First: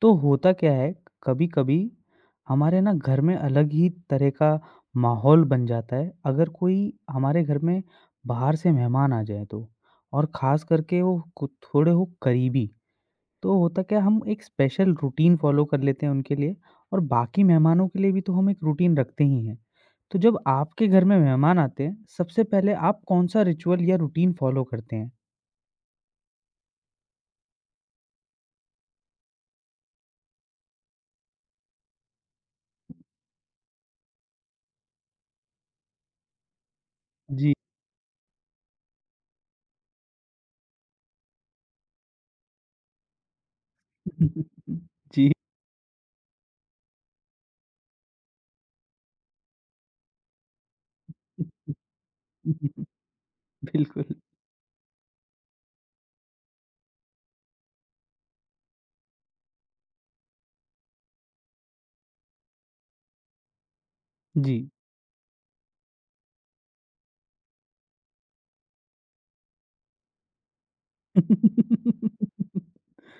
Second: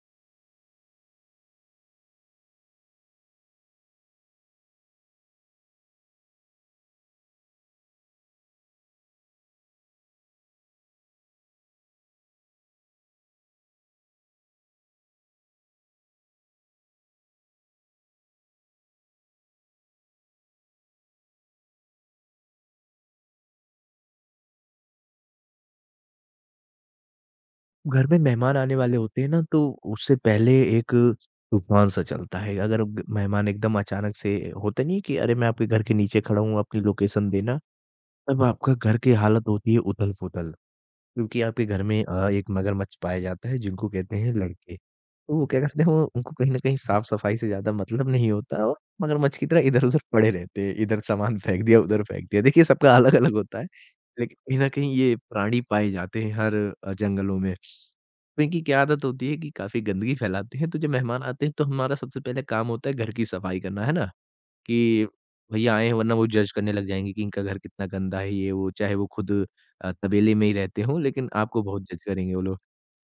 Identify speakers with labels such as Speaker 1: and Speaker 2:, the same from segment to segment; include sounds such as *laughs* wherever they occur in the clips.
Speaker 1: तो होता क्या है, कभी-कभी हमारे ना घर में अलग ही तरह का माहौल बन जाता है, अगर कोई हमारे घर में बाहर से मेहमान आ जाए तो। और ख़ास करके वो कु थोड़े हो करीबी, तो होता क्या है हम एक स्पेशल रूटीन फ़ॉलो कर लेते हैं उनके लिए और बाकी मेहमानों के लिए भी तो हम एक रूटीन रखते ही हैं। तो जब आपके घर में मेहमान आते हैं, सबसे पहले आप कौन-सा रिचुअल या रूटीन फ़ॉलो करते हैं?
Speaker 2: घर में मेहमान आने वाले होते हैं ना, तो उससे पहले एक तूफान सा चलता है। अगर मेहमान एकदम अचानक से, होता नहीं है कि अरे मैं आपके घर के नीचे खड़ा हूँ, अपनी लोकेशन
Speaker 1: जी।
Speaker 2: देना। तब आपका घर की हालत होती है उथल पुथल, क्योंकि आपके घर में एक मगरमच्छ पाया जाता है, जिनको कहते हैं
Speaker 1: *laughs*
Speaker 2: लड़के।
Speaker 1: जी।
Speaker 2: तो वो क्या करते हैं, वो उनको कहीं न कहीं साफ-सफाई से ज़्यादा मतलब नहीं होता, और मगरमच्छ की तरह इधर-उधर पड़े रहते हैं। इधर सामान फेंक दिया, उधर फेंक दिया। देखिए,
Speaker 1: *laughs*
Speaker 2: सबका अलग-अलग होता है,
Speaker 1: बिल्कुल।
Speaker 2: लेकिन कहीं न कहीं ये प्राणी पाए जाते हैं हर जंगलों में। तो इनकी क्या आदत होती है कि काफ़ी गंदगी फैलाते हैं, तो जब मेहमान आते हैं तो हमारा सबसे पहले काम होता है घर की सफाई करना, है ना?
Speaker 1: जी।
Speaker 2: कि भैया आए हैं, वरना वो जज करने लग जाएँगे कि इनका घर कितना गंदा है ये वो, चाहे वो खुद तबेले में ही रहते हों, लेकिन आपको बहुत जज करेंगे वो लोग।
Speaker 1: *laughs*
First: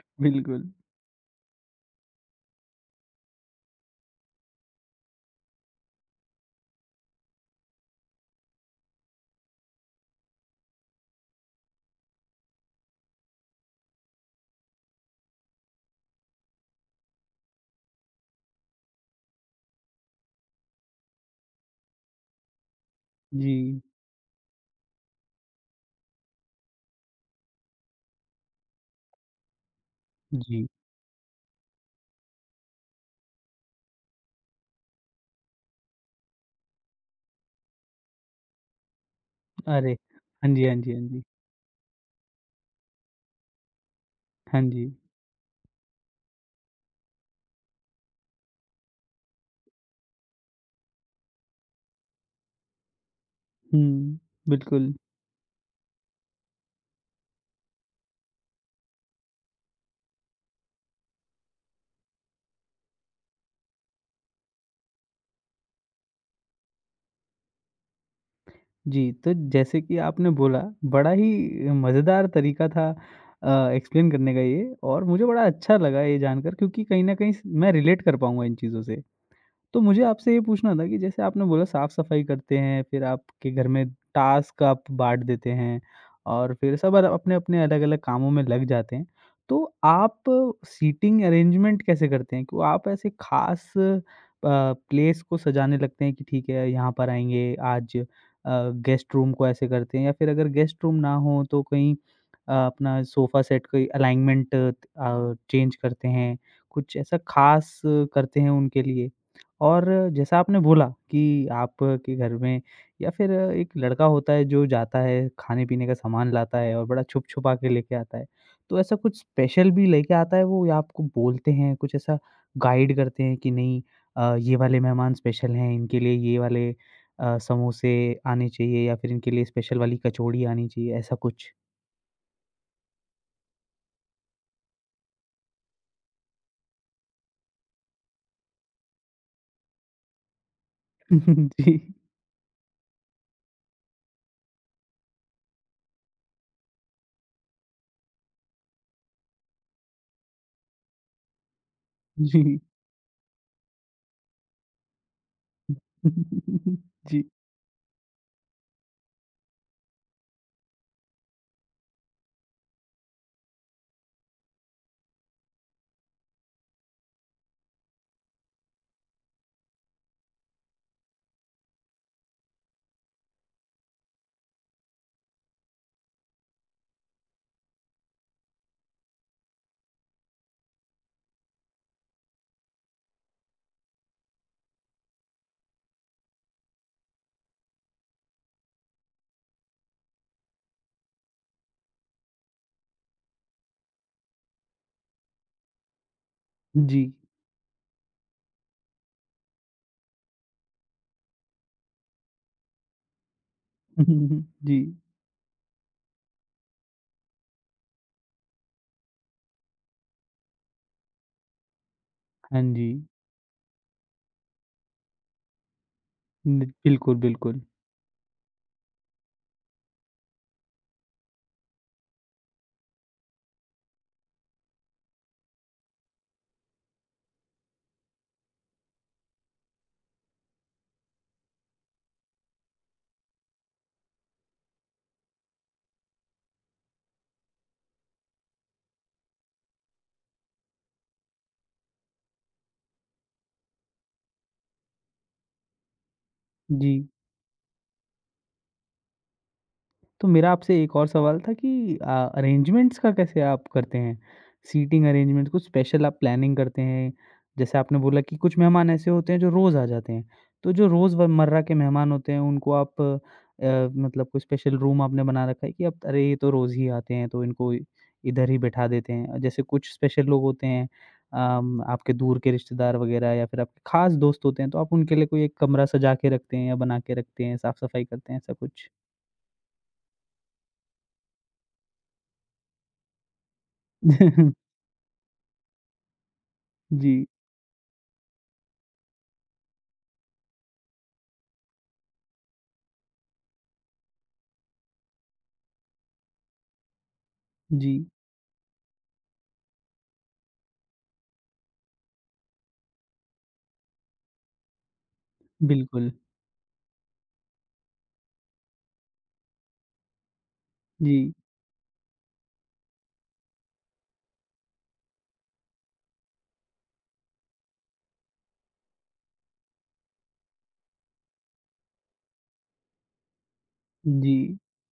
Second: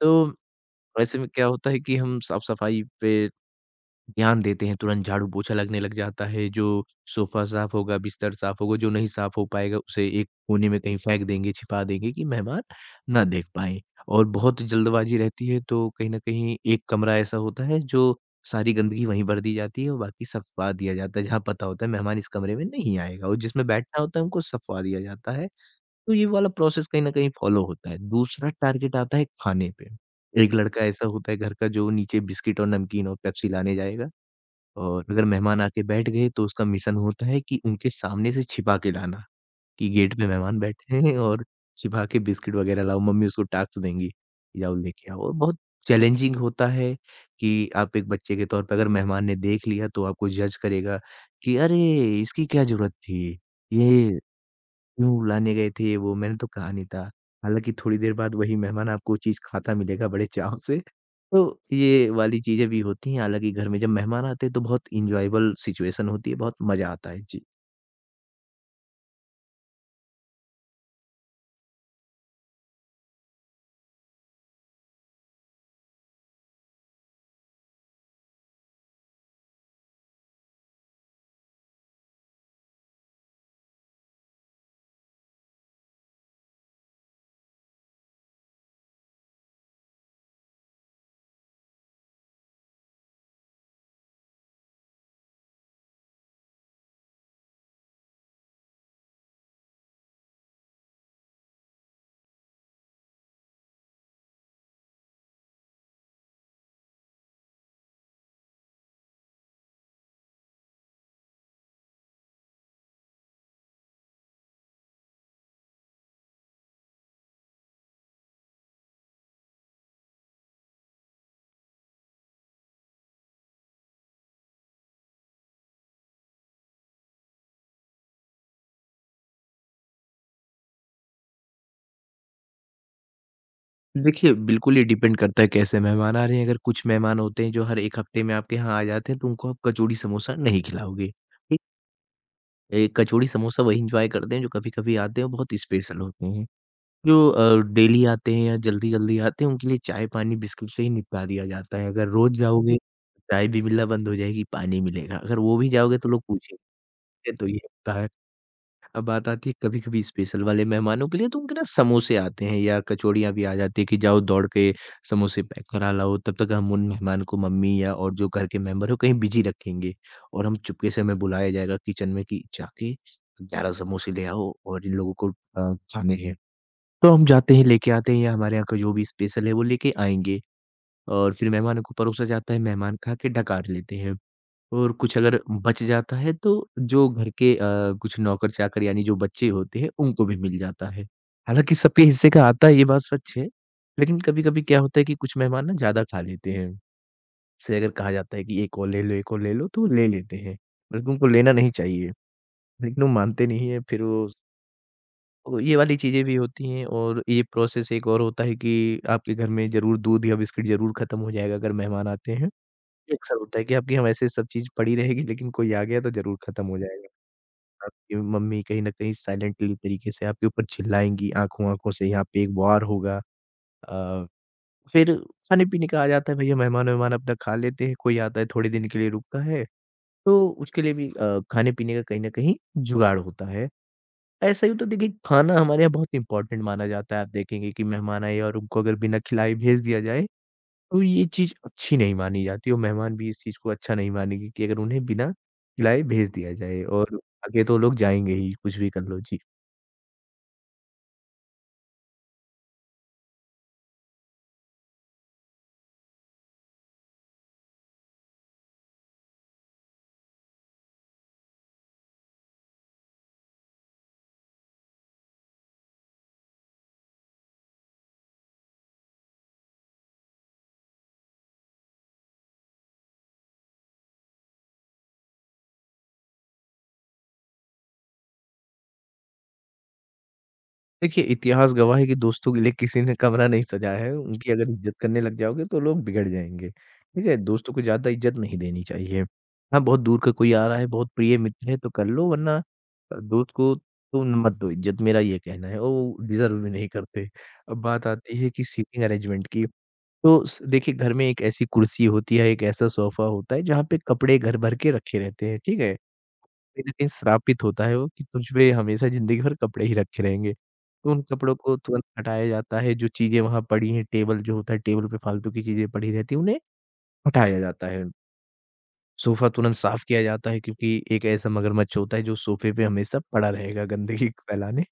Speaker 2: तो
Speaker 1: बिल्कुल,
Speaker 2: ऐसे में क्या होता है कि हम साफ-सफाई पे ध्यान देते हैं, तुरंत झाड़ू-पोछा लगने लग जाता है, जो सोफ़ा साफ़ होगा, बिस्तर साफ़ होगा, जो नहीं साफ़ हो पाएगा उसे एक कोने में कहीं फेंक देंगे, छिपा देंगे कि मेहमान ना देख पाएँ। और बहुत जल्दबाज़ी रहती है, तो कहीं न कहीं एक कमरा ऐसा होता है जो सारी गंदगी वहीं भर दी जाती है, और बाकी सफवा दिया जाता है, जहाँ पता होता है मेहमान इस कमरे में नहीं आएगा, और जिसमें
Speaker 1: जी,
Speaker 2: बैठना होता है उनको सफवा दिया जाता है। तो ये वाला प्रोसेस कहीं न कहीं फ़ॉलो होता है। दूसरा टारगेट आता है खाने पे। एक
Speaker 1: जी।
Speaker 2: लड़का ऐसा होता है घर का, जो नीचे बिस्किट और नमकीन और पेप्सी लाने जाएगा, और अगर मेहमान आके बैठ गए तो उसका मिशन होता है कि उनके सामने से छिपा के लाना, कि
Speaker 1: अरे!
Speaker 2: गेट पे
Speaker 1: हाँ
Speaker 2: मेहमान
Speaker 1: जी, हाँ जी,
Speaker 2: बैठे
Speaker 1: हाँ
Speaker 2: हैं
Speaker 1: जी।
Speaker 2: और छिपा के बिस्किट वगैरह लाओ। मम्मी उसको टास्क देंगी कि
Speaker 1: हाँ
Speaker 2: जाओ
Speaker 1: जी।
Speaker 2: लेके आओ, और बहुत चैलेंजिंग होता है कि आप एक बच्चे के तौर पे अगर मेहमान ने देख लिया तो आपको जज करेगा कि अरे! इसकी क्या ज़रूरत थी? ये
Speaker 1: हुँ, बिल्कुल।
Speaker 2: क्यों लाने गए थे ये वो? मैंने तो कहा नहीं था। हालाँकि थोड़ी देर बाद वही मेहमान आपको वो चीज़ खाता मिलेगा बड़े चाव से। तो ये वाली चीज़ें भी होती हैं, हालाँकि घर में जब मेहमान आते हैं तो बहुत एन्जॉयबल सिचुएशन होती है, बहुत मज़ा आता है। जी।
Speaker 1: जी, तो जैसे कि आपने बोला बड़ा ही मज़ेदार तरीका था एक्सप्लेन करने का ये और मुझे बड़ा अच्छा लगा ये जानकर क्योंकि कहीं न कहीं स मैं रिलेट कर पाऊँगा इन चीज़ों से। तो मुझे आपसे ये पूछना था कि जैसे आपने बोला साफ-सफाई करते हैं, फिर आपके घर में टास्क आप बाँट देते हैं और फिर सब अर अपने-अपने अलग-अलग कामों में लग जाते हैं। तो आप सीटिंग अरेंजमेंट कैसे करते हैं? क्यों आप ऐसे खास अ, प्लेस को सजाने लगते हैं कि ठीक है, यहाँ पर आएँगे आज गेस्ट रूम को ऐसे करते हैं या फिर अगर गेस्ट रूम ना हो तो कहीं अपना सोफ़ा सेट कोई अलाइनमेंट चेंज करते हैं, कुछ ऐसा खास करते हैं उनके लिए? और जैसा आपने बोला कि आपके घर में या फिर एक लड़का होता है जो जाता है खाने-पीने का सामान लाता है और बड़ा छुप-छुपा के लेके आता है। तो ऐसा कुछ स्पेशल भी लेके आता है वो या आपको बोलते हैं, कुछ ऐसा गाइड करते हैं कि नहीं ये वाले मेहमान स्पेशल हैं, इनके लिए ये वाले समोसे आने चाहिए या फिर इनके लिए स्पेशल वाली कचौड़ी आनी चाहिए, ऐसा कुछ?
Speaker 2: देखिए, बिल्कुल ये डिपेंड करता है कैसे मेहमान आ रहे हैं। अगर कुछ मेहमान होते हैं जो हर 1 हफ्ते में आपके यहाँ आ जाते हैं, तो उनको आप कचौड़ी समोसा नहीं खिलाओगे। ठीक?
Speaker 1: *laughs* जी,
Speaker 2: कचौड़ी समोसा वही एन्जॉय करते हैं, जो कभी-कभी आते हैं और बहुत स्पेशल होते हैं। जो डेली आते हैं या जल्दी-जल्दी आते हैं, उनके लिए चाय-पानी बिस्किट से ही निपटा दिया जाता है। अगर रोज़
Speaker 1: जी।
Speaker 2: जाओगे, चाय भी मिलना बंद हो जाएगी, पानी मिलेगा। अगर वो भी जाओगे, तो लोग पूछेंगे,
Speaker 1: *laughs* जी,
Speaker 2: "तो ये होता है।" अब बात आती है कभी-कभी स्पेशल वाले मेहमानों के लिए, तो उनके ना समोसे आते हैं या कचौड़ियाँ भी आ जाती है कि जाओ दौड़ के समोसे पैक करा लाओ। तब तक हम उन मेहमान को, मम्मी या और जो घर के मेंबर हो, कहीं बिज़ी रखेंगे, और हम चुपके से, हमें बुलाया जाएगा किचन में कि, "जाके 11 समोसे ले आओ और इन लोगों को अ, खाने हैं।" तो हम जाते हैं, लेके आते हैं, या हमारे यहाँ का जो भी स्पेशल है वो लेके आएँगे, और फिर मेहमानों को परोसा जाता है, मेहमान खा के डकार लेते हैं। और कुछ अगर बच जाता है तो जो घर के कुछ नौकर-चाकर, यानी जो बच्चे होते हैं, उनको भी मिल जाता है। हालाँकि सबके हिस्से का आता है, ये बात सच है, लेकिन कभी-कभी क्या होता है कि कुछ मेहमान ना ज़्यादा खा लेते हैं।
Speaker 1: जी।
Speaker 2: जैसे अगर कहा जाता है कि एक और ले लो, एक और ले लो, तो वो ले लेते हैं, बल्कि उनको लेना नहीं चाहिए, लेकिन वो मानते नहीं हैं, फिर वो।
Speaker 1: *laughs* जी।
Speaker 2: तो ये वाली चीज़ें भी होती हैं, और ये प्रोसेस एक और होता है कि आपके घर में ज़रूर दूध या बिस्किट ज़रूर ख़त्म हो जाएगा अगर मेहमान आते हैं।
Speaker 1: हाँ जी।
Speaker 2: ये अक्सर होता है कि आपके यहाँ वैसे सब चीज़ पड़ी रहेगी, लेकिन कोई आ गया तो ज़रूर ख़त्म
Speaker 1: न-
Speaker 2: हो जाएगा।
Speaker 1: बिल्कुल, बिल्कुल।
Speaker 2: आपकी मम्मी कहीं न कहीं साइलेंटली तरीके से आपके ऊपर चिल्लाएँगी, आँखों-आँखों से यहाँ पे एक वार होगा। अ, फिर खाने-पीने का आ जाता है। भैया मेहमान-वेहमान अपना खा लेते हैं, कोई आता है थोड़े दिन के लिए रुकता है, तो उसके लिए भी खाने-पीने का कहीं न कहीं जुगाड़ होता है। ऐसा ही तो, देखिए, खाना हमारे यहाँ बहुत इम्पोर्टेंट माना जाता है। आप देखेंगे कि मेहमान आए, और उनको अगर बिना खिलाए भेज दिया जाए, तो ये चीज़ अच्छी नहीं मानी जाती, और मेहमान भी इस चीज़ को अच्छा नहीं मानेंगे कि अगर उन्हें बिना खिलाए भेज दिया जाए,
Speaker 1: जी,
Speaker 2: और आगे तो लोग जाएँगे ही, कुछ भी कर लो। जी।
Speaker 1: तो मेरा आपसे एक और सवाल था कि अरेंजमेंट्स का कैसे आप करते हैं? सीटिंग अरेंजमेंट कुछ स्पेशल आप प्लानिंग करते हैं? जैसे आपने बोला कि कुछ मेहमान ऐसे होते हैं जो रोज़ आ जाते हैं, तो जो रोज़मर्रा के मेहमान होते हैं उनको आप मतलब कोई स्पेशल रूम आपने बना रखा है कि आप अरे ये तो रोज़ ही आते हैं तो इनको इधर ही बिठा देते हैं। जैसे कुछ स्पेशल लोग होते हैं आपके दूर के रिश्तेदार वगैरह या फिर आपके ख़ास दोस्त होते हैं, तो आप उनके लिए कोई एक कमरा सजा के रखते हैं या बना के रखते हैं, साफ़-सफ़ाई करते हैं, ऐसा कुछ?
Speaker 2: देखिए, इतिहास गवाह है कि दोस्तों के लिए किसी ने कमरा नहीं सजाया है। उनकी अगर
Speaker 1: *laughs*
Speaker 2: इज़्ज़त करने लग जाओगे तो लोग बिगड़ जाएँगे। ठीक
Speaker 1: जी,
Speaker 2: है? दोस्तों को ज़्यादा इज़्ज़त नहीं देनी चाहिए। हाँ, बहुत दूर का कोई आ रहा है, बहुत प्रिय मित्र है, तो कर लो, वरना दोस्त को तो मत दो इज़्ज़त, मेरा ये कहना है। और वो डिज़र्व भी नहीं करते। अब बात
Speaker 1: जी,
Speaker 2: आती है कि सीटिंग अरेंजमेंट की। तो स देखिए, घर में एक ऐसी कुर्सी होती है, एक ऐसा सोफ़ा होता है, जहाँ पे कपड़े घर भर के रखे रहते हैं। ठीक है?
Speaker 1: बिल्कुल।
Speaker 2: कहीं न कहीं श्रापित होता है वो कि तुझ पे हमेशा ज़िंदगी भर कपड़े ही रखे रहेंगे। तो उन
Speaker 1: जी,
Speaker 2: कपड़ों को तुरंत हटाया जाता है, जो चीज़ें वहाँ पड़ी हैं, टेबल जो होता है, टेबल पे फालतू की चीज़ें पड़ी रहती हैं, उन्हें हटाया जाता है। सोफ़ा तुरंत साफ़ किया जाता है, क्योंकि एक ऐसा मगरमच्छ होता है, जो सोफ़े पे हमेशा पड़ा रहेगा गंदगी
Speaker 1: जी,
Speaker 2: फैलाने।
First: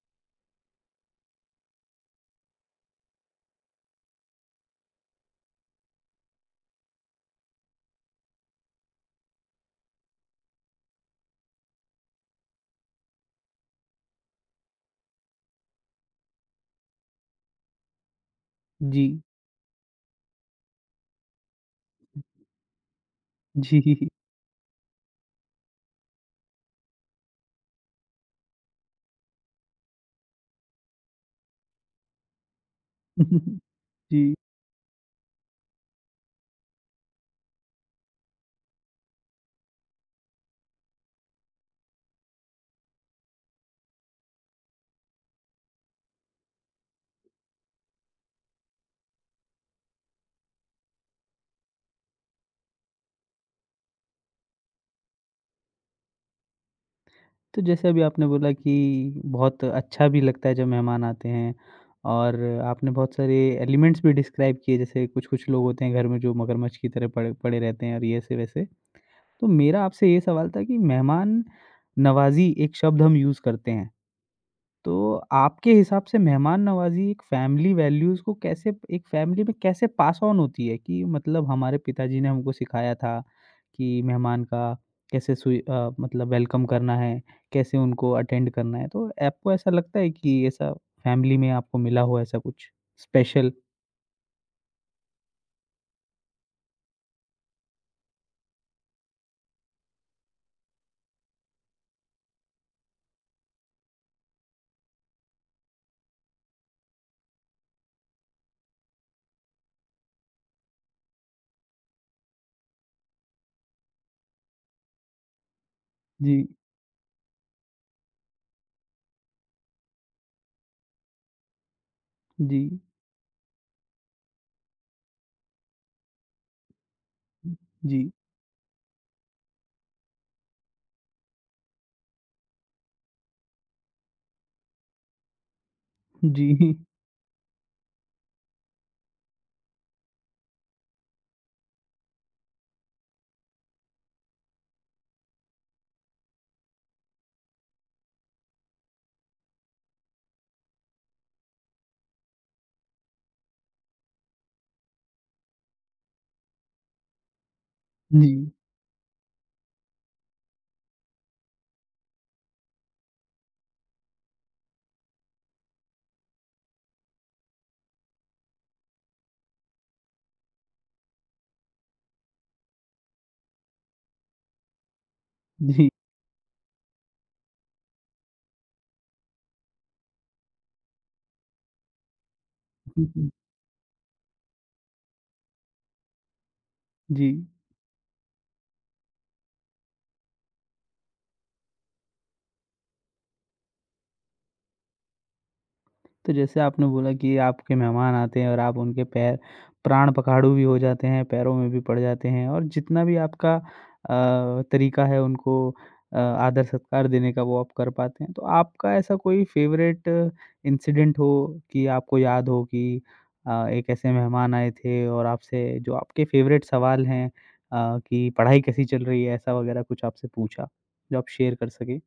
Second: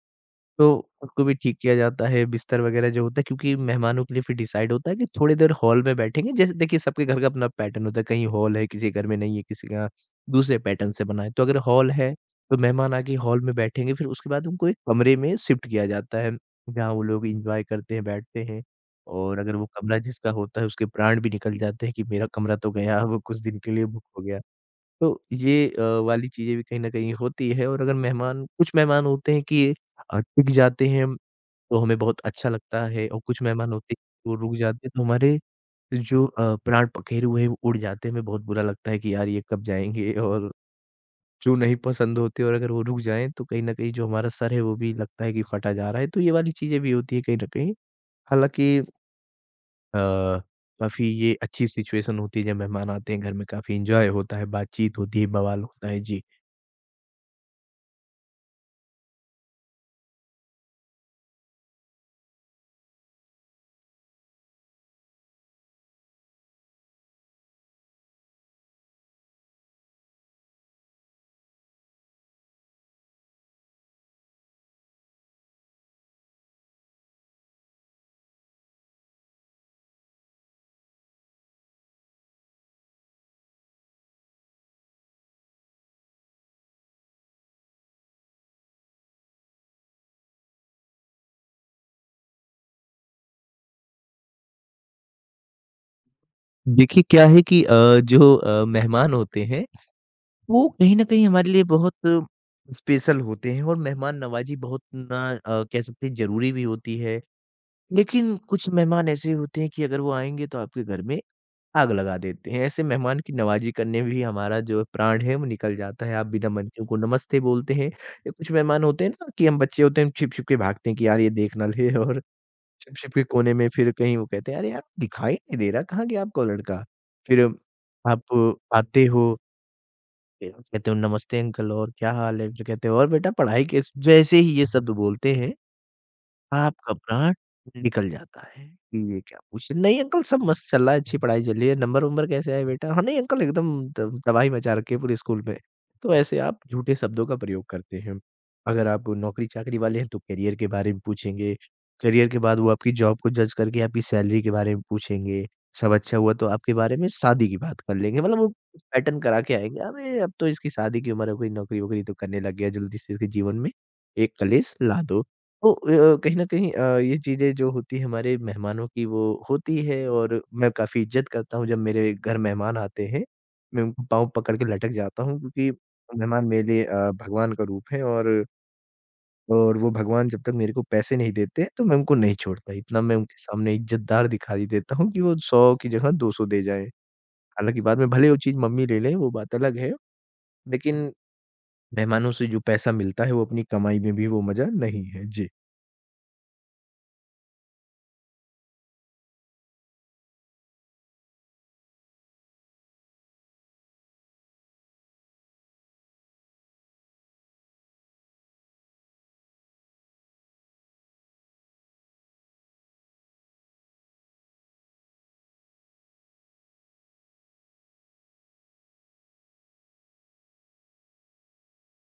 Speaker 2: तो उसको भी ठीक किया जाता है, बिस्तर वगैरह जो होता है, क्योंकि मेहमानों के लिए फिर डिसाइड होता है कि थोड़ी देर हॉल में बैठेंगे। जैसे, देखिए, सबके घर का अपना पैटर्न होता है, कहीं हॉल है, किसी घर में नहीं है, किसी का दूसरे पैटर्न से बना है। तो अगर हॉल है, तो मेहमान आके हॉल में बैठेंगे, फिर उसके बाद उनको एक कमरे में शिफ्ट किया जाता है, जहाँ वो लोग एन्जॉय करते हैं, बैठते हैं।
Speaker 1: जी,
Speaker 2: और अगर वो कमरा जिसका होता है, उसके प्राण भी निकल जाते हैं कि मेरा कमरा तो गया, वो कुछ दिन के लिए बुक
Speaker 1: जी।
Speaker 2: हो गया। तो ये वाली चीज़ें भी कहीं न कहीं होती है, और अगर मेहमान, कुछ मेहमान होते हैं कि टिक जाते हैं, तो हमें बहुत अच्छा लगता है, और कुछ
Speaker 1: *laughs*
Speaker 2: मेहमान होते हैं वो
Speaker 1: जी,
Speaker 2: रुक जाते हैं, तो हमारे जो प्राण पखेरु हुए हैं वो उड़ जाते हैं, हमें बहुत बुरा लगता है कि यार ये कब जाएँगे। और जो नहीं पसंद होते, और अगर वो रुक जाएँ, तो कहीं न कहीं जो हमारा सर है वो भी लगता है कि फटा जा रहा है, तो ये वाली चीज़ें भी होती है कहीं न कहीं। हालाँकि अ, काफ़ी ये अच्छी सिचुएशन होती है, जब मेहमान आते हैं घर में काफ़ी एन्जॉय होता है, बातचीत होती है, बवाल होता है। जी।
Speaker 1: तो जैसे अभी आपने बोला कि बहुत अच्छा भी लगता है जब मेहमान आते हैं और आपने बहुत सारे एलिमेंट्स भी डिस्क्राइब किए जैसे कुछ-कुछ लोग होते हैं घर में जो मगरमच्छ की तरह पड़े पड़े रहते हैं और ये ऐसे-वैसे। तो मेरा आपसे ये सवाल था कि मेहमान नवाज़ी एक शब्द हम यूज़ करते हैं। तो आपके हिसाब से मेहमान नवाज़ी एक फ़ैमिली वैल्यूज़ को कैसे एक फ़ैमिली में कैसे पास ऑन होती है कि मतलब हमारे पिताजी ने हमको सिखाया था कि मेहमान का कैसे मतलब वेलकम करना है, कैसे उनको अटेंड करना है। तो आपको ऐसा लगता है कि ऐसा फ़ैमिली में आपको मिला हो ऐसा कुछ स्पेशल?
Speaker 2: देखिए, क्या है कि जो मेहमान होते हैं, वो कहीं न कहीं हमारे लिए बहुत स्पेशल होते हैं, और मेहमान नवाज़ी, बहुत ना कह सकते हैं ज़रूरी भी होती है। लेकिन कुछ मेहमान ऐसे होते हैं कि अगर वो आएँगे, तो आपके घर में आग लगा देते हैं। ऐसे मेहमान की नवाज़ी करने में भी हमारा जो प्राण है वो निकल जाता है। आप बिना
Speaker 1: जी,
Speaker 2: मन के उनको नमस्ते बोलते हैं, या कुछ मेहमान होते हैं ना कि हम बच्चे होते हैं, हम छिप-छिप के भागते हैं कि यार ये देख ना ले, और
Speaker 1: जी,
Speaker 2: शिप के कोने में, फिर कहीं वो कहते हैं, "अरे यार, दिखाई नहीं दे रहा, कहाँ गया आपका वो लड़का?" फिर
Speaker 1: जी,
Speaker 2: आप आते हो, फिर कहते हो, "नमस्ते अंकल, और क्या हाल है?" फिर कहते हो, "और बेटा पढ़ाई कैस", जैसे ही ये शब्द बोलते हैं,
Speaker 1: जी, *laughs*
Speaker 2: आप घबराहट निकल जाता है कि ये क्या पूछ। नहीं अंकल, सब मस्त चल रहा है, अच्छी पढ़ाई चल रही है, नंबर वंबर कैसे आए बेटा? हाँ नहीं अंकल, एकदम तबाही मचा रखी है पूरे स्कूल में। तो ऐसे आप झूठे शब्दों का प्रयोग करते हैं। अगर आप नौकरी चाकरी वाले हैं, तो करियर के बारे में पूछेंगे। करियर के बाद वो आपकी जॉब को जज करके आपकी सैलरी के बारे में पूछेंगे। सब अच्छा हुआ तो आपके बारे में शादी की बात कर लेंगे।
Speaker 1: जी,
Speaker 2: मतलब वो पैटर्न करा के आएंगे, अरे अब तो इसकी शादी की उम्र है, कोई नौकरी वोकरी तो करने लग गया, जल्दी से इसके जीवन में एक कलेश ला दो। तो कहीं न कहीं ये चीज़ें जो होती है हमारे मेहमानों की वो होती है और मैं काफ़ी इज़्ज़त करता हूँ जब मेरे घर मेहमान आते हैं। मैं उनको पाँव पकड़ के लटक जाता हूँ क्योंकि
Speaker 1: जी,
Speaker 2: मेहमान मेरे लिए भगवान का रूप है। और वो भगवान जब तक मेरे को पैसे नहीं देते तो मैं उनको नहीं छोड़ता। इतना मैं
Speaker 1: जी,
Speaker 2: उनके सामने इज़्ज़तदार दिखाई देता हूँ कि वो 100 की जगह 200 दे जाएँ।
Speaker 1: जी।
Speaker 2: हालाँकि बाद में भले वो चीज़ मम्मी ले लें, वो बात अलग है, लेकिन मेहमानों से जो पैसा मिलता है, वो अपनी कमाई में भी वो मज़ा नहीं है। जी।
Speaker 1: तो जैसे आपने बोला कि आपके मेहमान आते हैं और आप उनके पैर प्राण पखाड़ू भी हो जाते हैं, पैरों में भी पड़ जाते हैं और जितना भी आपका तरीका है उनको आदर सत्कार देने का वो आप कर पाते हैं। तो आपका ऐसा कोई फ़ेवरेट इंसिडेंट हो कि आपको याद हो कि एक ऐसे मेहमान आए थे और आपसे जो आपके फ़ेवरेट सवाल हैं कि पढ़ाई कैसी चल रही है? ऐसा वगैरह कुछ आपसे पूछा, जो आप शेयर कर सकें?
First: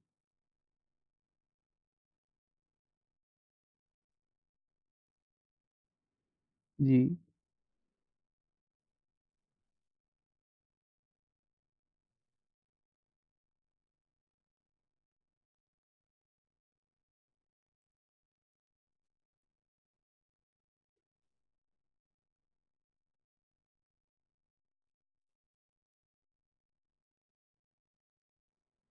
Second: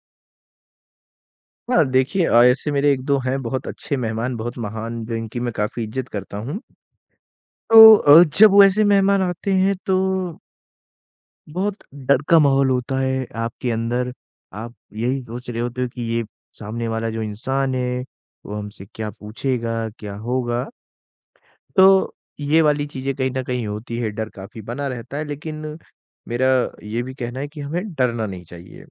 Speaker 2: हाँ, देखिए, ऐसे मेरे 1-2 हैं बहुत अच्छे मेहमान, बहुत महान, जिनकी मैं काफ़ी इज़्ज़त करता हूँ।
Speaker 1: जी,
Speaker 2: तो जब वो ऐसे मेहमान आते हैं तो बहुत डर का माहौल होता है आपके अंदर। आप यही सोच रहे होते हो कि ये सामने वाला जो इंसान है, वो हमसे क्या पूछेगा, क्या होगा? तो ये वाली चीज़ें कहीं न कहीं होती है, डर काफ़ी बना रहता है, लेकिन मेरा ये भी कहना है कि हमें डरना नहीं चाहिए।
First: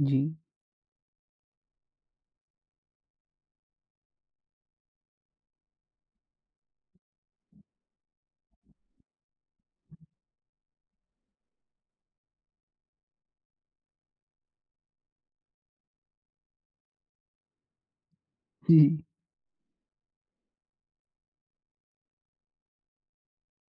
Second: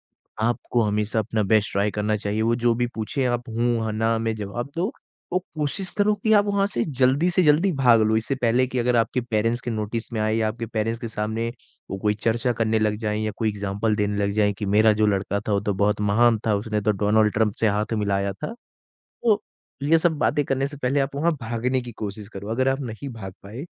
Speaker 1: जी,
Speaker 2: आपको हमेशा अपना बेस्ट ट्राई करना चाहिए। वो जो भी पूछे आप "हूँ" हाँ, "ना" में जवाब दो और कोशिश करो कि आप वहाँ से जल्दी भाग लो। इससे पहले कि अगर आपके पेरेंट्स के नोटिस में आए या आपके पेरेंट्स के सामने वो कोई चर्चा करने लग जाएँ या कोई एग्ज़ाम्पल देने लग जाएँ कि मेरा जो लड़का था वो तो बहुत महान था, उसने तो डोनाल्ड ट्रंप से हाथ मिलाया था।
Speaker 1: जी।
Speaker 2: तो ये सब बातें करने से पहले आप वहाँ भागने की कोशिश करो। अगर आप नहीं भाग पाए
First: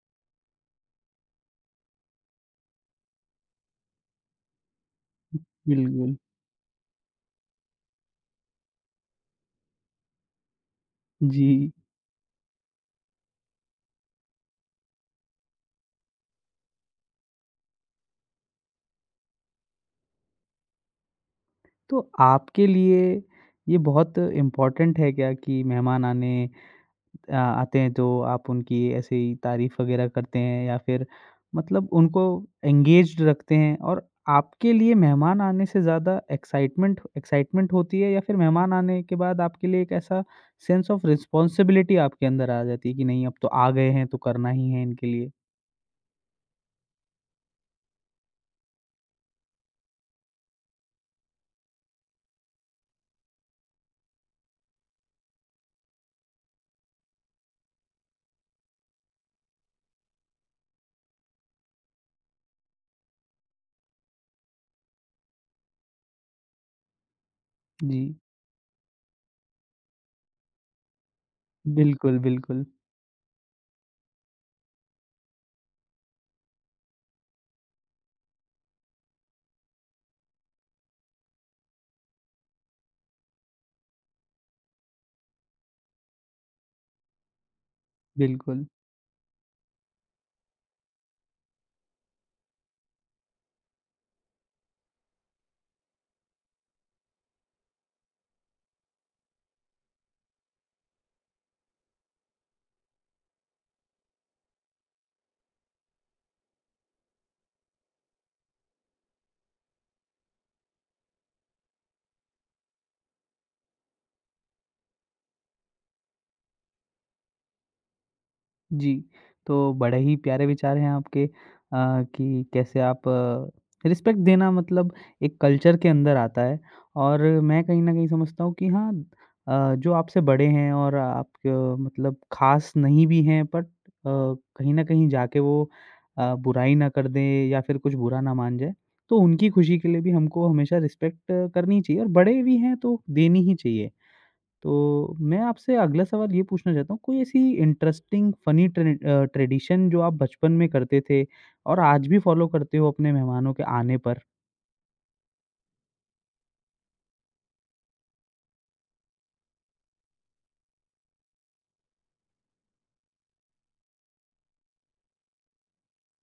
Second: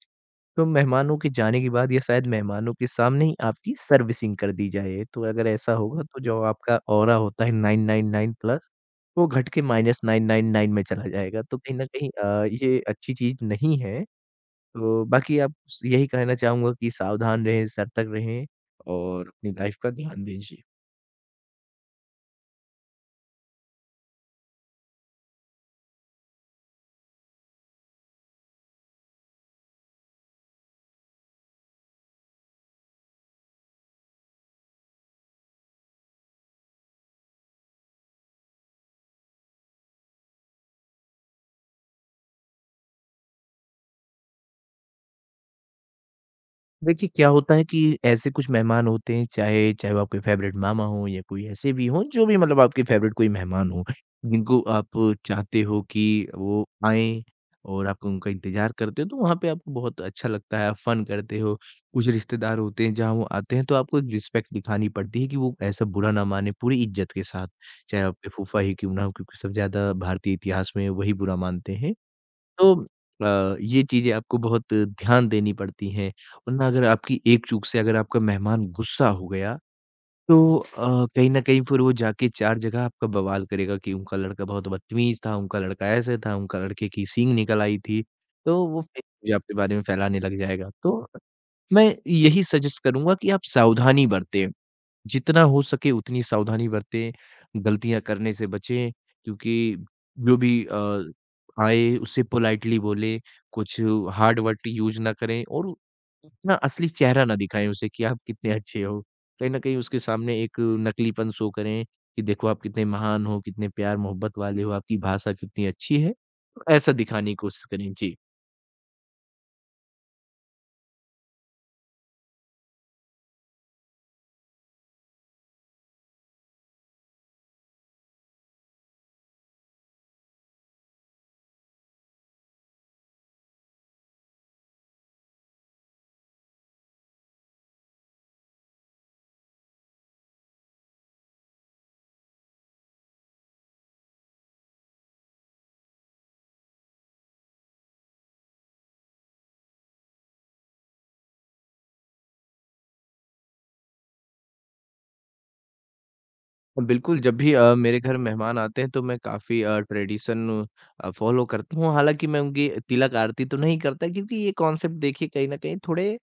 Speaker 2: तो मेहमानों के जाने के बाद या शायद मेहमानों के सामने ही आपकी सर्विसिंग कर दी जाए। तो अगर ऐसा होगा
Speaker 1: बिल्कुल,
Speaker 2: तो जो आपका ऑरा होता है 999 प्लस, वो घट के -999 में चला जाएगा।
Speaker 1: जी।
Speaker 2: तो कहीं न कहीं ये अच्छी चीज़ नहीं है। तो बाकी आप, यही कहना चाहूँगा कि सावधान रहें, सतर्क रहें और अपनी लाइफ़ का ध्यान दीजिए।
Speaker 1: तो आपके लिए ये बहुत इम्पोर्टेंट है क्या कि मेहमान आते हैं तो आप उनकी ऐसे ही तारीफ वगैरह करते हैं या फिर मतलब उनको एंगेज्ड रखते हैं और आपके लिए मेहमान आने से ज़्यादा एक्साइटमेंट एक्साइटमेंट होती है या फिर मेहमान आने के बाद आपके लिए एक ऐसा सेंस ऑफ रिस्पॉन्सिबिलिटी आपके अंदर आ जाती है कि नहीं अब तो आ गए हैं तो करना ही है इनके लिए?
Speaker 2: देखिए, क्या होता है कि ऐसे कुछ मेहमान होते हैं, चाहे चाहे वो आपके फ़ेवरेट मामा हों या कोई ऐसे भी हों, जो भी मतलब आपके फ़ेवरेट कोई मेहमान हों, जिनको आप चाहते हो कि वो आएँ और आप उनका इंतज़ार करते हो, तो वहाँ पे आपको बहुत अच्छा लगता है, आप फ़न करते हो। कुछ रिश्तेदार होते हैं, जहाँ वो आते हैं, तो आपको एक रिस्पेक्ट दिखानी पड़ती है कि वो ऐसा बुरा ना माने, पूरी इज़्ज़त के साथ।
Speaker 1: जी,
Speaker 2: चाहे आपके फूफा ही क्यों ना हों, क्योंकि सबसे ज़्यादा भारतीय इतिहास में वही बुरा मानते हैं।
Speaker 1: बिल्कुल, बिल्कुल,
Speaker 2: तो ये चीज़ें आपको बहुत ध्यान देनी पड़ती हैं, वरना अगर आपकी एक चूक से अगर आपका मेहमान गुस्सा हो गया, तो कहीं न कहीं फिर वो जाके 4 जगह आपका बवाल करेगा कि उनका लड़का बहुत बदतमीज़ था, उनका लड़का ऐसे था, उनका लड़के की सींग निकल आई थी,
Speaker 1: बिल्कुल।
Speaker 2: तो वो फेक न्यूज़ आपके बारे में फैलाने लग जाएगा। तो मैं यही सजेस्ट करूँगा कि आप सावधानी बरतें। जितना हो सके उतनी सावधानी बरतें, गलतियाँ करने से बचें, क्योंकि जो भी आए उससे पोलाइटली बोलें, कुछ हार्ड वर्ड यूज़ ना करें और अपना असली चेहरा ना दिखाएँ उसे कि आप कितने अच्छे हो। कहीं न कहीं उसके सामने एक नकलीपन शो करें कि देखो आप कितने महान हो, कितने प्यार-मोहब्बत वाले हो, आपकी भाषा कितनी अच्छी है। तो ऐसा दिखाने की कोशिश करें। जी।
Speaker 1: जी, तो बड़े ही प्यारे विचार हैं आपके कि कैसे आप रिस्पेक्ट देना मतलब एक कल्चर के अंदर आता है और मैं कहीं न कहीं समझता हूँ कि हाँ जो आपसे बड़े हैं और आप मतलब ख़ास नहीं भी हैं बट कहीं न कहीं जाके वो बुराई ना कर दें या फिर कुछ बुरा ना मान जाए, तो उनकी खुशी के लिए भी हमको हमेशा रिस्पेक्ट करनी चाहिए और बड़े भी हैं तो देनी ही चाहिए। तो मैं आपसे अगला सवाल ये पूछना चाहता हूँ, कोई ऐसी इंटरेस्टिंग फ़नी ट्रेडिशन जो आप बचपन में करते थे और आज भी फ़ॉलो करते हो अपने मेहमानों के आने पर?
Speaker 2: बिल्कुल, जब भी मेरे घर मेहमान आते हैं, तो मैं काफ़ी ट्रेडिशन फ़ॉलो करता हूँ। हालाँकि मैं उनकी तिलक आरती तो नहीं करता, क्योंकि ये कॉन्सेप्ट देखिए कहीं न कहीं थोड़े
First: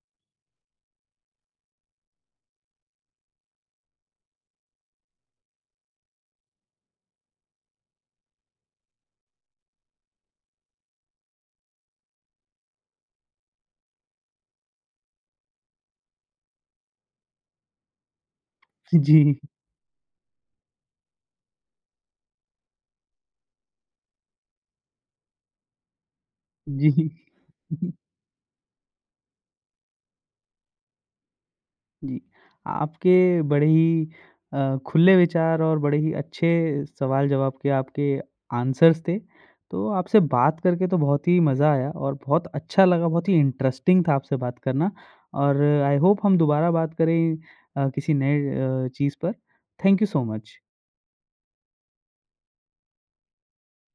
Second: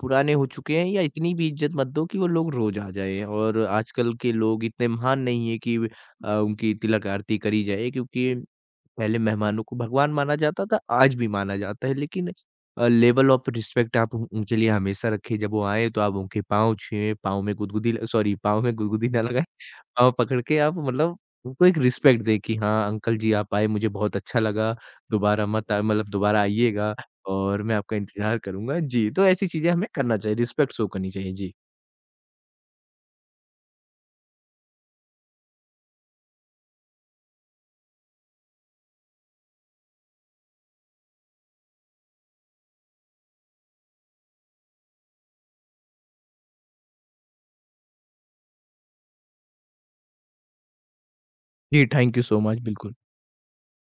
Speaker 2: पुराने हो चुके हैं, या इतनी भी इज़्ज़त मत दो कि वो लोग रोज़ आ जाएँ, और आजकल के लोग इतने महान नहीं हैं कि उनकी तिलक आरती करी जाए, क्योंकि पहले मेहमानों को भगवान माना जाता था, आज भी माना जाता है, लेकिन लेवल ऑफ रिस्पेक्ट आप उन उनके लिए हमेशा रखें, जब वो आएँ तो आप उनके पाँव छुएँ, पाँव में
Speaker 1: *laughs*
Speaker 2: गुदगुदी ना
Speaker 1: जी,
Speaker 2: लगाएँ, पाँव पकड़ के आप, मतलब उनको एक रिस्पेक्ट दें कि हाँ, अंकल जी आप आए मुझे बहुत अच्छा लगा, दोबारा मत आ मतलब दोबारा आइएगा
Speaker 1: जी।
Speaker 2: और मैं आपका इंतज़ार करूँगा। जी, तो ऐसी चीज़ें हमें करना चाहिए, रिस्पेक्ट शो करनी चाहिए। जी।
Speaker 1: जी, आपके बड़े ही खुले विचार और बड़े ही अच्छे सवाल-जवाब के आपके आंसर्स थे। तो आपसे बात करके तो बहुत ही मज़ा आया और बहुत अच्छा लगा, बहुत ही इंटरेस्टिंग था आपसे बात करना और आई होप हम दोबारा बात करें किसी नए चीज़ पर। Thank you so much.
Speaker 2: जी, थैंक यू सो मच, बिल्कुल।